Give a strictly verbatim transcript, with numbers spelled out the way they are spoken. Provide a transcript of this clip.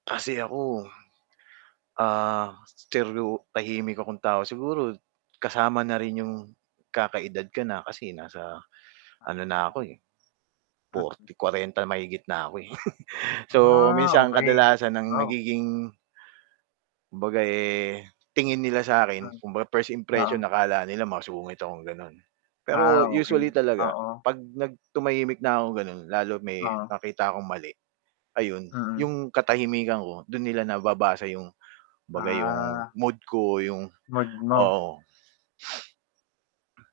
Kasi ako, ah, steryo tahimik akong tao. Siguro kasama na rin 'yong nagkaka-edad ka na kasi nasa ano na ako, eh, forty kwarenta mahigit na ako eh, so, Ah, minsan okey. kadalasan ang Wow. nagiging kumbaga eh, tingin nila sa Wow. 'kin, kumbaga first impression Oo. akala nila masungit ako gano'n. Pero Ah, usually okey, talaga, oo. 'pag nag tumahimik na ako, gano'n, lalo may Oo. nakita akong mali, ayun. Mm. 'Yong katahimikan ko do'n nila nababasa 'yong kumbaga 'yong Ah. mood ko, 'yong Mood mo. oo.